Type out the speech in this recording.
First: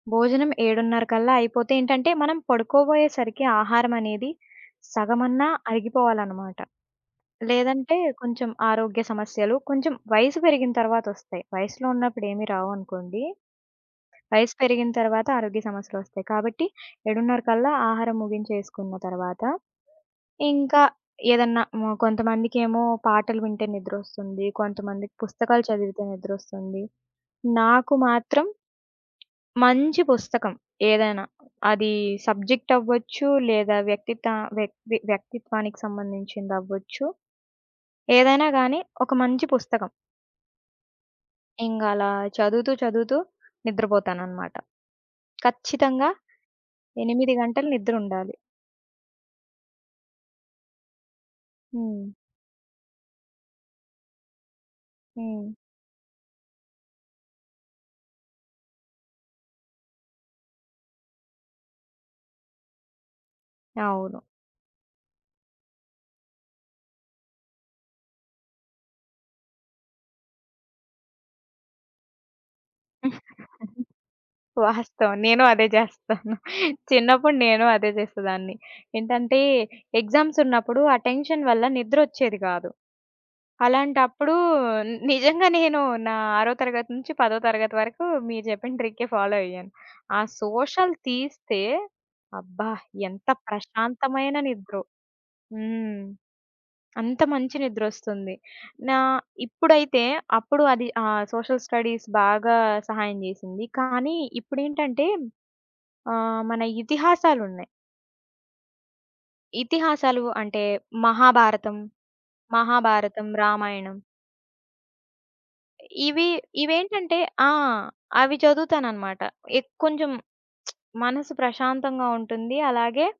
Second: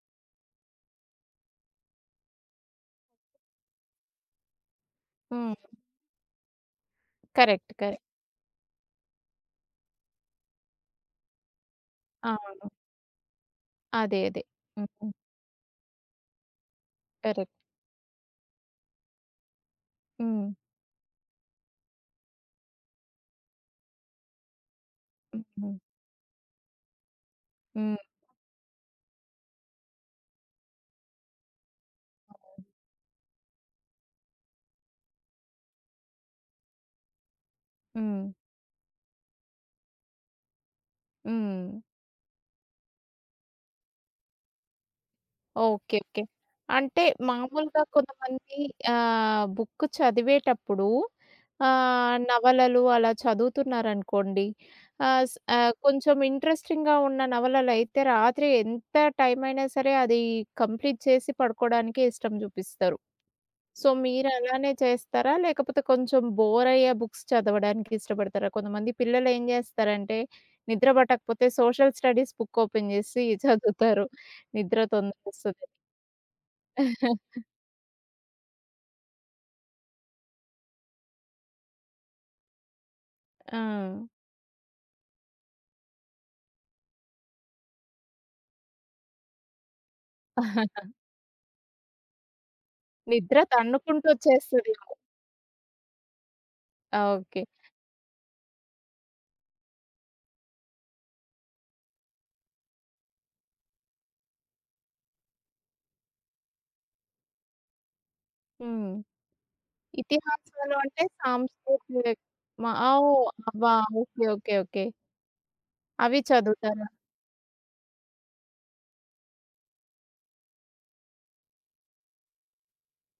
భోజనం ఏడున్నరకల్లా అయిపోతే ఏంటంటే మనం పడుకోబోయే సరికి ఆహారమనేది సగమన్నా హ్మ్. అరిగిపోవాలనమాట. కరెక్ట్. లేదంటే కరెక్ట్. కొంచెం ఆరోగ్య సమస్యలు, కొంచెం వయసు పెరిగిన తరువాతొస్తాయి. వయస్సులో ఉన్నప్పుడు ఏమి అవును. రావనుకోండి. అదే. అదే. వయసు పెరిగిన హుహు. తరువాత ఆరోగ్య సమస్యలోస్తాయి. కాబట్టి కరెక్ట్. ఏడున్నరకల్లా ఆహారం ముగించేసుకున్న తరువాత హ్మ్. ఇంకా ఏదన్నా మొ కొంతమందికేమో పాటలు వింటే నిద్రొస్తుంది. కొంతమందికి పుస్తకాలు హుహు. చదివితే నిద్రొస్తుంది. నాకు హ్మ్. మాత్రం మంచి పుస్తకం, ఏదైనా. అది సబ్జెక్ట్ అవ్వచ్చు, లేదా వ్యక్తిత వ్యక్తి వ్యక్తిత్వానికి సంబంధించిందవ్వచ్చు. హ్మ్. ఏదైనా గాని ఒక మంచి పుస్తకం. హ్మ్. ఇంగ అలా చదువుతూ చదువుతూ నిద్రపోతాననమాట. ఓకే. ఖచ్చితంగా ఓకే. అంటే 8 గంటలు మామూలుగా నిద్రుండాలి. కొంతమంది ఆహ్, బుక్ చదివేటప్పుడు హ్మ్. ఆహ్, నవలలు అలా చదువుతున్నారనుకోండి ఆహ్, స్ హ్మ్. ఆహ్, కొంచెం ఇంట్రెస్టింగ్‌గా ఉన్న నవలలయితే రాత్రి ఎంత టైమైనా సరే అది కంప్లీట్ చేసి పడుకోవడానికే ఇష్టం జూపిస్తారు. సో అవును. మీరలానే చేస్తారా? లేకపోతే కొంచెం బోరయ్యే బుక్స్ చదవడానికి ఇష్టపడతారా? కొంతమంది పిల్లలేం జేస్తారంటే నిద్ర బట్టకపోతే సోషల్ స్టడీస్ బుక్ ఓపెన్ జేసి చదువుతారు. నిద్ర వాస్తవం నేను అదే తొందరగొస్తదని. జేస్తాను. చిన్నప్పుడు నేను అదే జేసేదాన్ని. ఏంటంటే ఎగ్జామ్స్ ఉన్నప్పుడు ఆటెన్షన్ వల్ల నిద్రొచ్చేది గాదు, ఆ! అలాంటప్పుడు నిజంగా నేను నా ఆరో తరగతి నుంచి పదో తరగతి వరకు మీరు చెప్పిన ట్రికే ఫాలో అయ్యాను. ఆ సోషల్ తీస్తే అబ్బా! ఎంత నిద్ర తన్నుకుంటూ ప్రశాంతమైన ఒచ్చేస్తది. నిద్రో. హ్మ్. అంత ఓకే. మంచి నిద్రొస్తుంది. నా ఇప్పుడైతే అప్పుడు అది ఆహ్, సోషల్ స్టడీస్ బాగా సహాయం జేసింది. కానీ, ఇప్పుడేంటంటే ఆహ్, మన ఇతిహాసాలున్నాయి. హ్మ్. ఇతిహాసాలు అంటే ఇతిహాసాలు అంటే మహాభారతం, సాంస్కృతిక మ ఓహ్! మహాభారతం, అవా? రామాయణం. ఓకే. ఓకే. ఓకే. అవి ఇవి చదువుతారా? ఇవేంటంటే ఆ! అవి చదువుతానన్నమాట. ఎక్ కొంచెం మనసు ప్రశాంతంగా ఉంటుంది. అలాగే